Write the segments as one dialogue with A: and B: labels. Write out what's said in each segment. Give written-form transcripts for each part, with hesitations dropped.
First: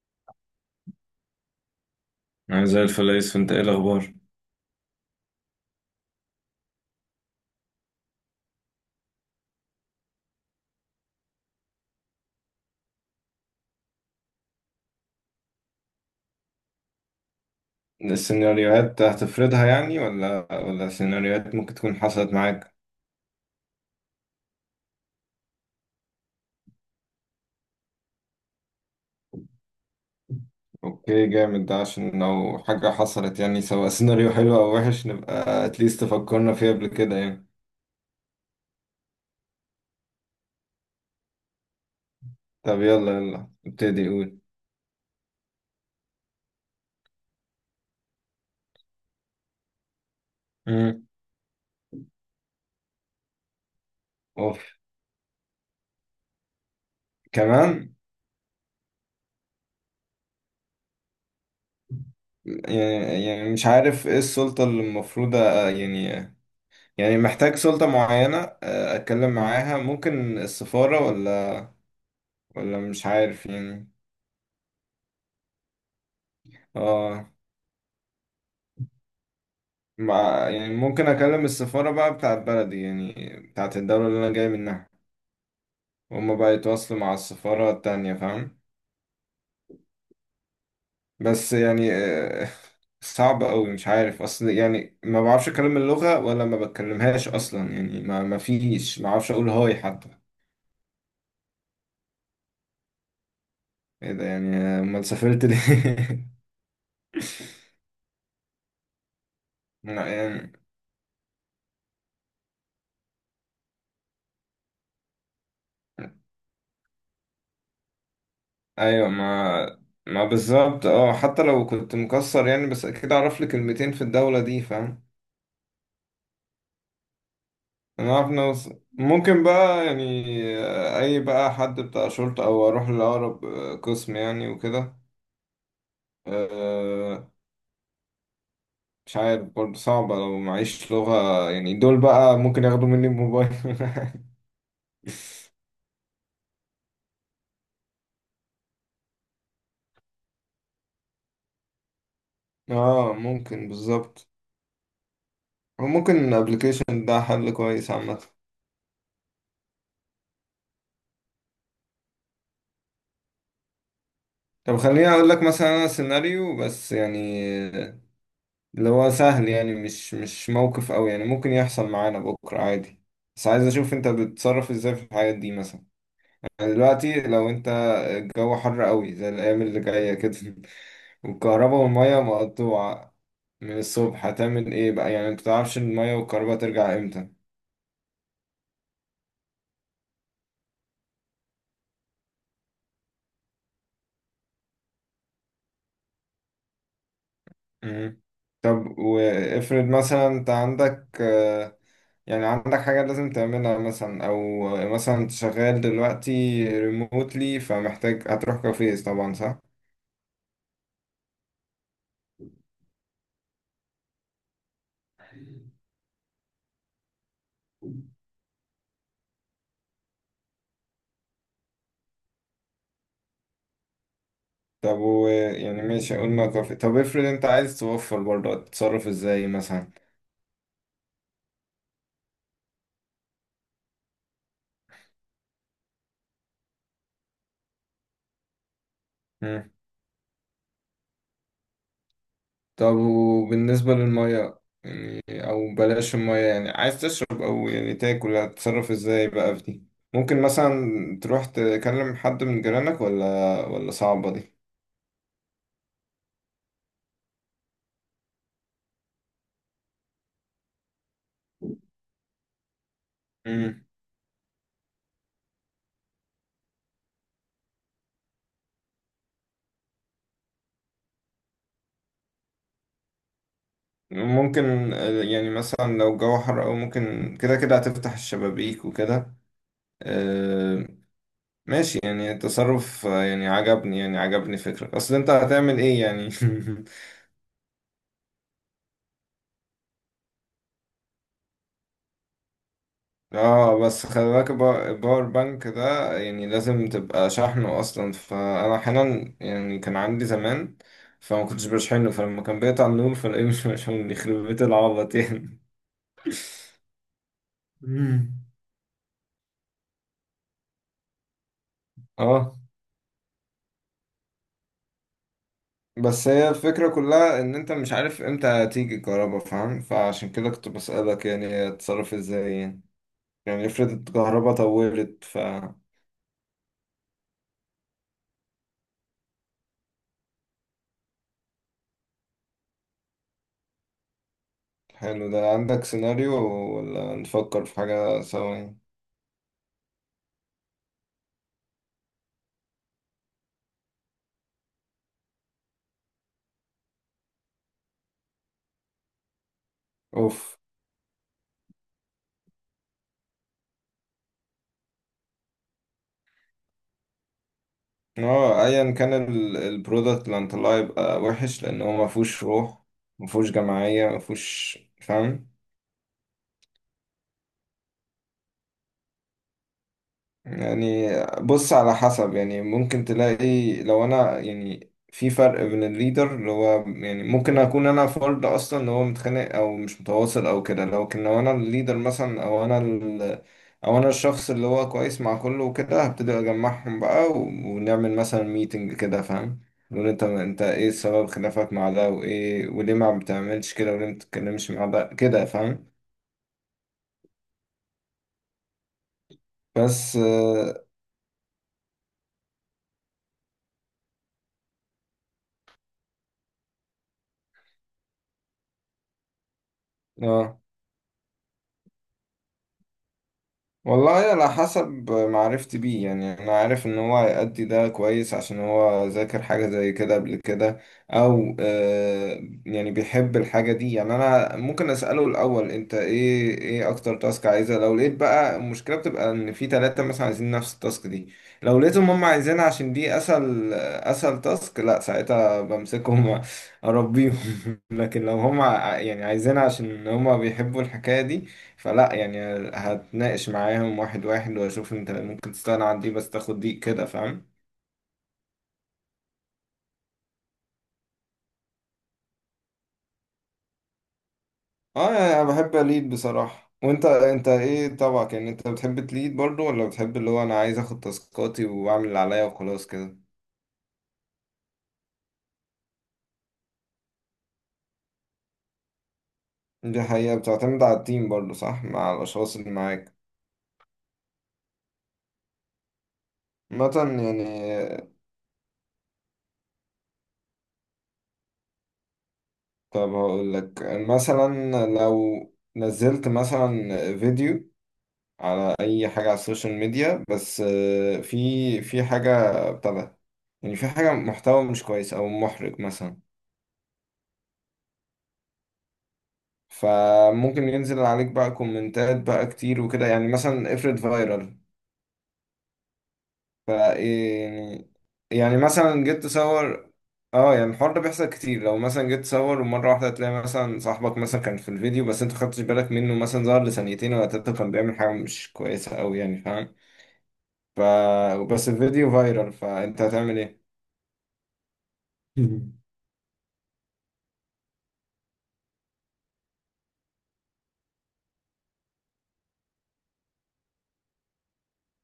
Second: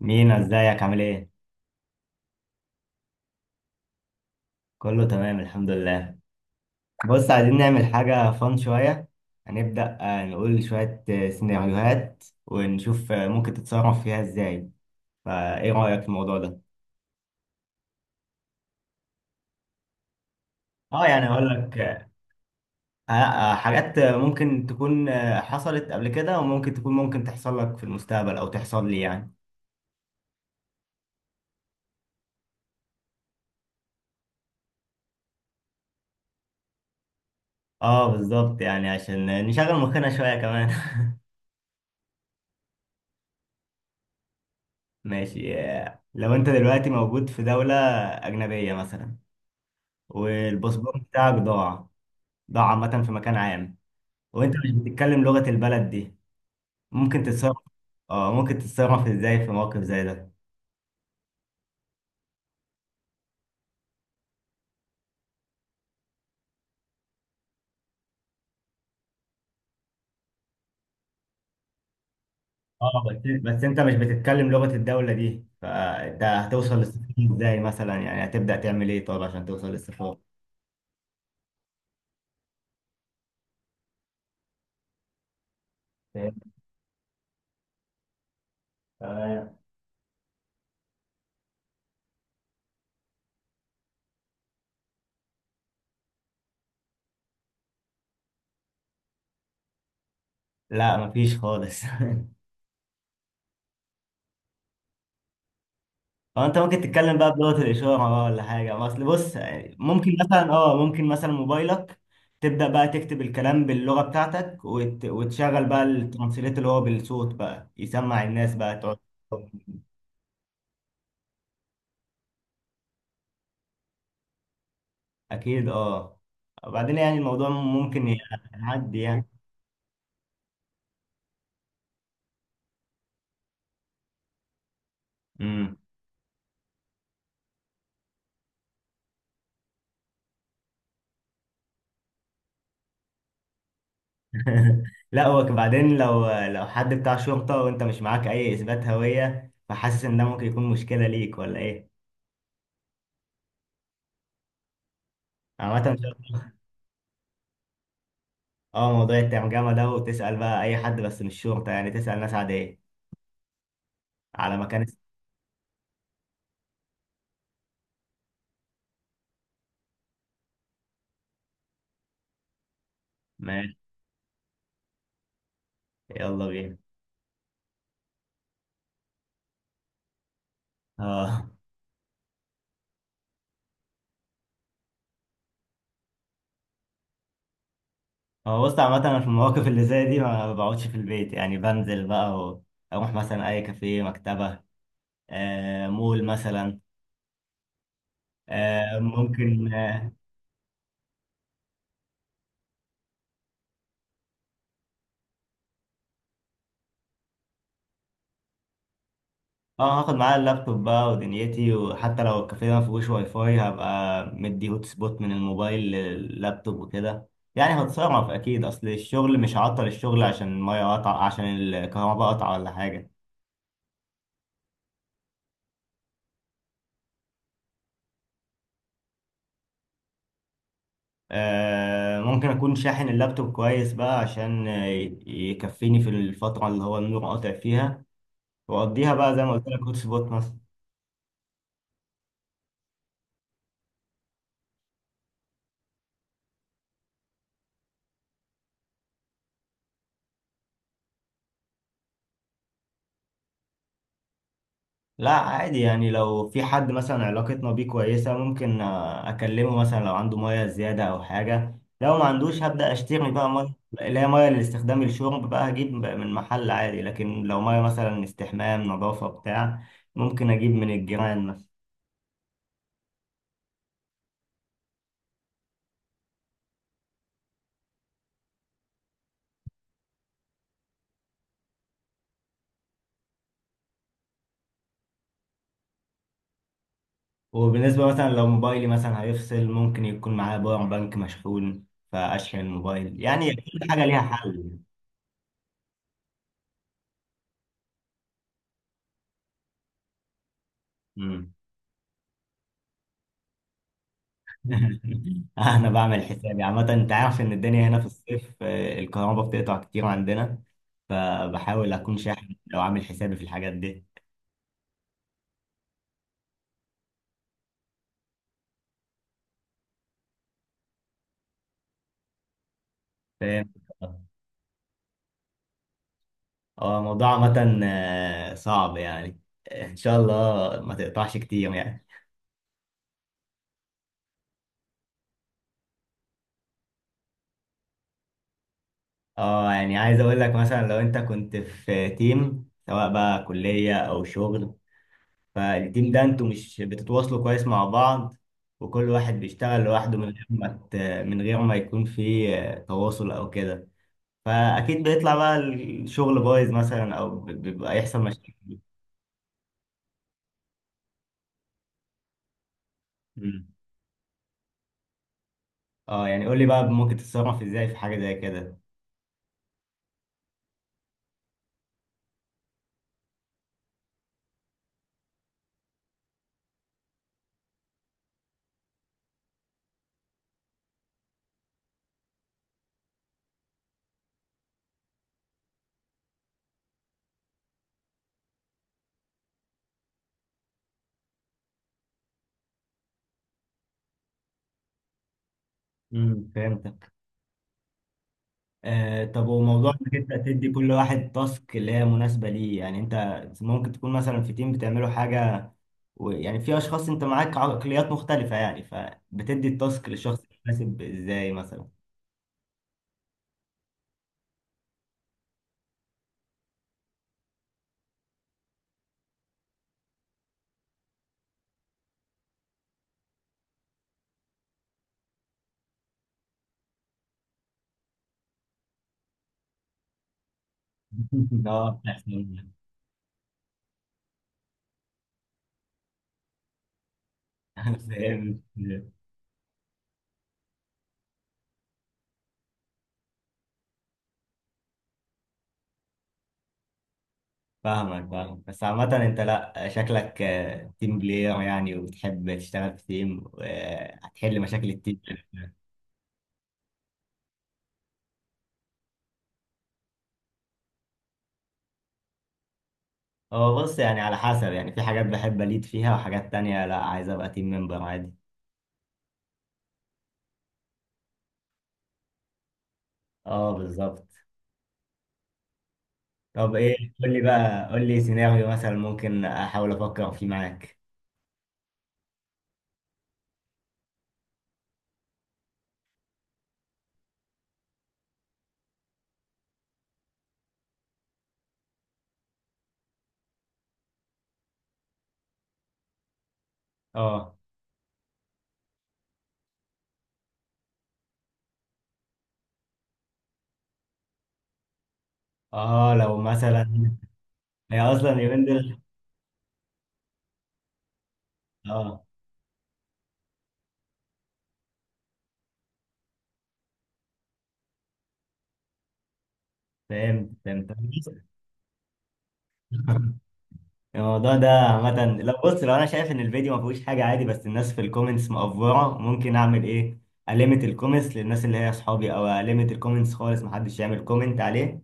A: مينا، ازيك عامل ايه؟
B: أنا زي الفل يا يوسف، أنت إيه الأخبار؟
A: كله تمام الحمد لله. بص، عايزين نعمل حاجة فان شوية. هنبدأ نقول شوية سيناريوهات، ونشوف ممكن تتصرف فيها ازاي. فايه رأيك في الموضوع ده؟
B: السيناريوهات هتفرضها يعني ولا
A: اه يعني اقول
B: سيناريوهات ممكن
A: لك
B: تكون حصلت معاك.
A: حاجات ممكن تكون حصلت قبل كده، وممكن تكون ممكن تحصل لك في المستقبل او تحصل لي يعني.
B: اوكي جامد، ده عشان لو حاجة حصلت يعني، سواء سيناريو حلو او وحش نبقى اتليست فكرنا فيها قبل كده يعني.
A: اه بالظبط، يعني عشان نشغل مخنا شوية كمان.
B: طب يلا يلا ابتدي قول.
A: ماشي، لو انت دلوقتي موجود في دولة أجنبية مثلا، والباسبور
B: مم.
A: بتاعك ضاع، ده عامة في مكان عام، وانت
B: اوف.
A: مش بتتكلم لغة البلد دي. ممكن تتصرف
B: كمان.
A: اه ممكن تتصرف ازاي في موقف زي ده؟
B: يعني مش عارف ايه السلطة اللي المفروض يعني يعني محتاج سلطة معينة، اتكلم معاها، ممكن السفارة ولا
A: اه
B: مش
A: بس
B: عارف
A: بس انت
B: يعني.
A: مش بتتكلم لغة الدولة دي، فانت هتوصل للسفارة
B: اه،
A: ازاي مثلا؟ يعني هتبدأ تعمل ايه طب عشان توصل للسفارة؟
B: مع يعني ممكن اكلم السفارة بقى بتاعت بلدي يعني، بتاعت الدولة اللي انا جاي منها، وهم
A: فاهم؟
B: بقى يتواصلوا مع السفارة التانية فاهم؟
A: تمام.
B: بس يعني صعب قوي، مش عارف اصل يعني ما بعرفش اكلم اللغة ولا ما بتكلمهاش اصلا يعني ما فيش، ما اعرفش اقول هاي حتى.
A: لا مفيش خالص.
B: ايه ده يعني؟ امال سافرت ليه؟
A: اه انت ممكن تتكلم بقى بلغة الإشارة بقى، ولا حاجة، ما اصل بص يعني،
B: لا، يعني
A: ممكن مثلا موبايلك تبدأ بقى تكتب الكلام باللغة بتاعتك، وتشغل بقى الترانسليت اللي هو بالصوت، بقى يسمع الناس، بقى تقعد.
B: ايوه، ما بالظبط. اه، حتى لو كنت مكسر يعني بس اكيد اعرف لي كلمتين في الدولة دي فاهم؟
A: أكيد اه. وبعدين يعني الموضوع ممكن
B: نعرف نوصل
A: يعدي يعني
B: ممكن بقى يعني. أي بقى حد بتاع شرطة، أو أروح لأقرب قسم يعني وكده.
A: امم
B: آه، مش عارف برضه، صعبة لو معيش لغة يعني، دول بقى ممكن ياخدوا مني الموبايل.
A: لا هو بعدين، لو حد بتاع شرطة وانت مش معاك أي إثبات هوية، فحاسس إن ده ممكن يكون مشكلة ليك، ولا إيه؟
B: اه، ممكن بالظبط.
A: عامة.
B: وممكن الابلكيشن ده حل كويس عامة.
A: اه موضوع الترجمة ده، وتسأل بقى أي حد، بس مش شرطة يعني، تسأل ناس عادية على
B: طب
A: مكان.
B: خليني اقول لك مثلا انا سيناريو بس يعني، آه، اللي هو سهل يعني، مش موقف قوي يعني، ممكن يحصل معانا بكرة عادي. بس عايز
A: ماشي،
B: اشوف انت بتتصرف ازاي في الحاجات دي مثلا.
A: يلا
B: يعني
A: بينا.
B: دلوقتي لو انت الجو حر قوي زي الايام اللي جايه كده
A: اه
B: والكهرباء والميه مقطوعه من الصبح، هتعمل ايه بقى؟ يعني انت متعرفش الميه والكهرباء ترجع امتى.
A: هو بص عامة، أنا في المواقف اللي زي دي ما بقعدش في البيت، يعني بنزل بقى أروح مثلا أي كافيه، مكتبة، مول مثلا،
B: مم.
A: آه
B: طب
A: ممكن
B: وافرض
A: آه،
B: مثلا انت عندك يعني عندك حاجه لازم تعملها مثلا، او مثلا انت شغال دلوقتي ريموتلي، فمحتاج هتروح كافيه طبعا، صح؟
A: اه هاخد معايا اللابتوب بقى ودنيتي، وحتى لو الكافيه ما فيهوش واي فاي، هبقى مدي هوت سبوت من الموبايل لللابتوب وكده. يعني هتصرف اكيد، اصل الشغل مش هعطل الشغل عشان الميه قطع، عشان الكهرباء قطع، ولا حاجه.
B: طب و يعني ماشي قلنا كافيه، طب افرض انت عايز توفر برضه، هتتصرف ازاي مثلا؟
A: ممكن اكون شاحن اللابتوب كويس بقى، عشان يكفيني في الفتره اللي هو النور قاطع فيها، واقضيها بقى زي ما قلت لك هوت سبوت مثلا.
B: طب وبالنسبة للمية يعني، أو بلاش المية يعني، عايز تشرب أو يعني تاكل، هتتصرف ازاي بقى في دي؟ ممكن مثلا تروح تكلم حد من جيرانك، ولا صعبة دي.
A: لا عادي يعني، لو في حد مثلا علاقتنا بيه كويسة، ممكن أكلمه مثلا لو عنده مية زيادة أو حاجة، لو ما عندوش هبدأ أشتري بقى مية،
B: مم.
A: اللي هي مية لاستخدام الشرب بقى، هجيب من محل عادي. لكن لو مية مثلا استحمام، نظافة، بتاع، ممكن أجيب من الجيران مثلا.
B: ممكن يعني مثلا لو الجو حر، أو ممكن كده كده هتفتح الشبابيك وكده. آه، ماشي، يعني التصرف يعني عجبني، يعني عجبني فكرة أصل أنت هتعمل إيه يعني.
A: وبالنسبة مثلا لو موبايلي مثلا هيفصل، ممكن يكون معايا باور بانك مشحون فأشحن الموبايل، يعني كل
B: اه،
A: حاجة
B: بس
A: ليها
B: خلي بالك،
A: حل.
B: الباور بانك ده يعني لازم تبقى شحنه اصلا، فانا احيانا يعني كان عندي زمان فما كنتش بشحنه، فلما كان بيقطع النور فلاقيه مش مشحون، يخرب بيت العبط يعني.
A: انا بعمل حسابي عامة، انت عارف ان الدنيا هنا في
B: مم.
A: الصيف الكهرباء بتقطع كتير عندنا، فبحاول اكون
B: اه،
A: شاحن، لو عامل حسابي في الحاجات دي.
B: بس هي الفكرة كلها ان انت مش عارف امتى هتيجي الكهرباء فاهم؟ فعشان كده كنت بسألك، يعني هتتصرف ازاي يعني.
A: فاهم.
B: يعني افرض الكهرباء طولت
A: هو الموضوع عامة صعب يعني. ان شاء الله ما تقطعش كتير يعني.
B: حلو، ده عندك سيناريو ولا نفكر في حاجة سوا يعني؟
A: اه يعني عايز اقول لك مثلا، لو انت كنت في تيم سواء بقى كلية او شغل، فالتيم ده انتوا مش بتتواصلوا كويس مع بعض، وكل واحد بيشتغل لوحده،
B: اوف.
A: من غير ما يكون في تواصل او كده، فاكيد بيطلع بقى الشغل بايظ مثلا، او بيبقى يحصل مشاكل.
B: اه، ايا كان البرودكت اللي هنطلعه يبقى وحش، لان هو ما فيهوش روح، ما فيهوش
A: مم.
B: جماعيه، ما فيهوش فاهم.
A: اه يعني قول لي بقى، ممكن تتصرف ازاي في حاجة زي كده.
B: يعني بص على حسب يعني، ممكن تلاقي لو انا يعني في فرق بين الليدر اللي هو يعني ممكن اكون انا فرد اصلا اللي هو متخانق او مش متواصل او كده، لكن لو انا الليدر مثلا او انا او انا الشخص اللي هو كويس مع كله وكده، هبتدي اجمعهم بقى ونعمل مثلا ميتنج كده فاهم؟ نقول انت ايه سبب خلافك مع ده، وايه وليه ما بتعملش كده، وليه ما بتتكلمش مع ده كده فاهم؟
A: مم. فهمت. آه طب، وموضوع انك
B: بس
A: انت تدي
B: اه.
A: كل واحد تاسك اللي هي مناسبة ليه، يعني انت ممكن تكون مثلا في تيم بتعملوا حاجة، ويعني في اشخاص انت معاك عقليات مختلفة يعني، فبتدي التاسك للشخص
B: آه.
A: المناسب ازاي مثلا؟
B: والله على حسب معرفتي بيه يعني، انا عارف ان هو هيأدي ده كويس عشان هو ذاكر حاجة زي كده قبل كده، او يعني بيحب الحاجة دي يعني. انا ممكن اسأله الاول: انت ايه اكتر تاسك عايزها؟ لو لقيت بقى المشكلة بتبقى ان في ثلاثة مثلا عايزين نفس التاسك دي، لو
A: اه
B: لقيتهم هم عايزينها
A: بتحسن.
B: عشان دي اسهل، اسهل تاسك، لا ساعتها بمسكهم اربيهم. لكن لو هم
A: فاهم.
B: يعني عايزينها عشان هم بيحبوا الحكاية دي، فلا يعني، هتناقش معاهم واحد واحد، واشوف انت ممكن تستغنى عن دي بس تاخد دي كده فاهم؟
A: فاهمك فاهمك، بس عامة انت لا، شكلك تيم بلاير يعني، وبتحب تشتغل في تيم، وهتحل مشاكل
B: اه،
A: التيم.
B: يعني انا بحب اليد بصراحة. وانت، انت ايه طبعك؟ يعني انت بتحب تليد برضو، ولا بتحب اللي هو انا عايز اخد تاسكاتي واعمل اللي عليا وخلاص كده؟
A: هو بص يعني، على حسب، يعني في حاجات بحب أليد فيها، وحاجات تانية لا، عايز أبقى تيم ممبر عادي.
B: دي حقيقة بتعتمد على التيم برضو، صح؟ مع الاشخاص اللي معاك.
A: اه بالظبط. طب ايه،
B: مثلا
A: قول لي
B: يعني،
A: بقى قول لي سيناريو مثلا ممكن احاول افكر فيه معاك.
B: طب هقول لك مثلا، لو نزلت مثلا فيديو على اي حاجه على السوشيال ميديا، بس في حاجه ابتدى، يعني في حاجه محتوى مش كويس او محرج مثلا،
A: اه
B: فممكن ينزل عليك بقى كومنتات بقى كتير وكده، يعني مثلا افرض فايرال.
A: اه لو مثلا،
B: يعني،
A: هي اصلا
B: يعني
A: اليومين دول،
B: مثلا جيت تصور. اه، يعني الحوار ده بيحصل كتير، لو مثلا جيت
A: اه
B: تصور ومره واحده تلاقي مثلا صاحبك مثلا كان في الفيديو، بس انت خدتش بالك منه، مثلا ظهر لثانيتين ولا تلاته كان بيعمل حاجه مش كويسه قوي يعني فاهم؟
A: فهمت
B: ف
A: فهمت.
B: بس الفيديو فايرال، فانت هتعمل ايه؟
A: الموضوع ده عامة، لو بص، لو انا شايف ان الفيديو ما فيهوش حاجة عادي، بس الناس في الكومنتس مقفورة، ممكن اعمل ايه؟ أليمت الكومنتس للناس اللي هي اصحابي، او أليمت الكومنتس خالص، محدش يعمل كومنت عليه.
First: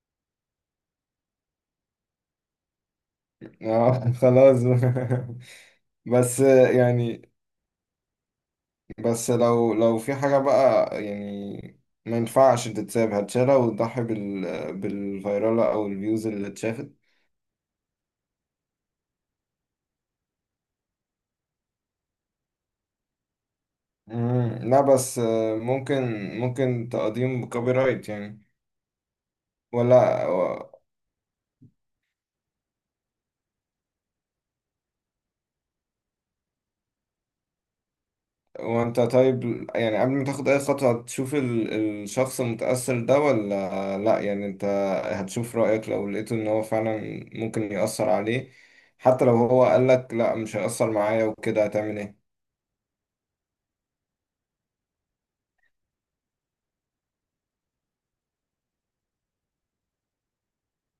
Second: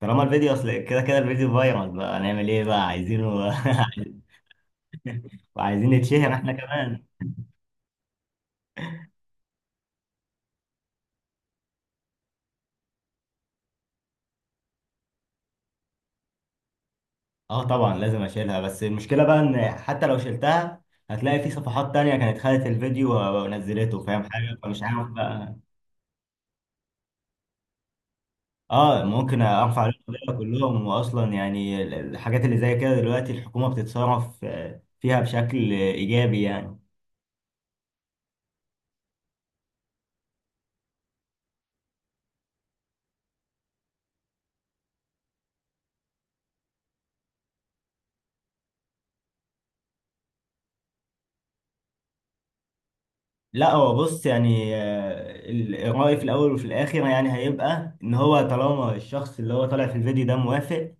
A: طالما الفيديو اصل كده كده الفيديو فايرال بقى، هنعمل ايه بقى، عايزينه.
B: اه خلاص بقى.
A: وعايزين نتشهر
B: بس
A: احنا كمان.
B: يعني، بس لو في حاجة بقى يعني ما ينفعش تتساب، هتشالها وتضحي بالفيرالة أو الفيوز اللي اتشافت.
A: اه طبعا لازم اشيلها، بس المشكله بقى ان حتى لو شلتها، هتلاقي في صفحات تانية كانت خدت الفيديو ونزلته، فاهم حاجه،
B: مم. لا
A: فمش عارف
B: بس
A: بقى.
B: ممكن ممكن تقديم كوبي رايت يعني.
A: اه ممكن ارفع عليهم
B: ولا.
A: القضية كلهم، واصلا يعني الحاجات اللي زي كده دلوقتي الحكومه بتتصرف فيها بشكل ايجابي يعني.
B: وانت طيب يعني، قبل ما تاخد اي خطوة هتشوف الشخص المتأثر ده ولا لا؟ يعني انت هتشوف رأيك، لو لقيته ان هو فعلا ممكن يأثر عليه، حتى لو هو قالك لا مش هيأثر معايا وكده، هتعمل ايه؟
A: لا هو بص يعني، الرأي في الاول وفي الاخر يعني هيبقى ان هو طالما الشخص اللي هو طالع في الفيديو ده موافق،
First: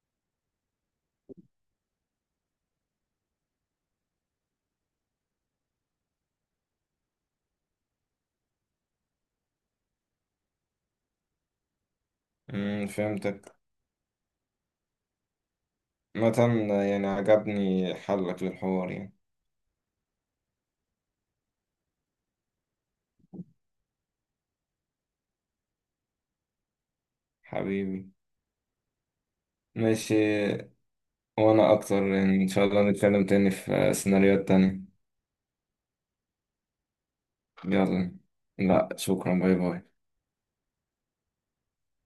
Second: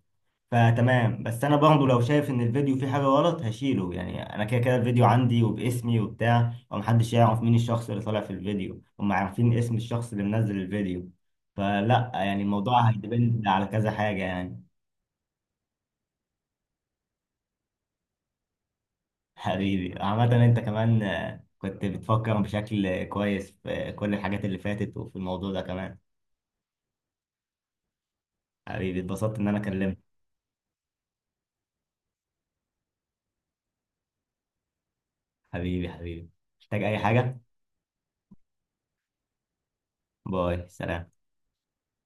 A: فتمام. بس انا برضه لو شايف ان الفيديو فيه حاجه غلط هشيله، يعني انا كده كده الفيديو عندي وباسمي وبتاع، ومحدش يعرف مين الشخص اللي طالع في الفيديو، هم عارفين اسم الشخص اللي منزل الفيديو. فلا يعني، الموضوع هيدبند
B: فهمتك.
A: على كذا حاجه يعني.
B: مثلا يعني عجبني حلك للحوار يعني.
A: حبيبي عامه، انت كمان كنت بتفكر بشكل كويس في كل الحاجات اللي فاتت، وفي الموضوع ده كمان.
B: حبيبي.
A: حبيبي، اتبسطت ان انا كلمتك.
B: ماشي. وانا اكتر يعني، ان شاء الله نتكلم تاني في سيناريوهات تانية.
A: حبيبي حبيبي، محتاج اي حاجه؟
B: يلا. لا شكرا، باي باي.
A: باي سلام.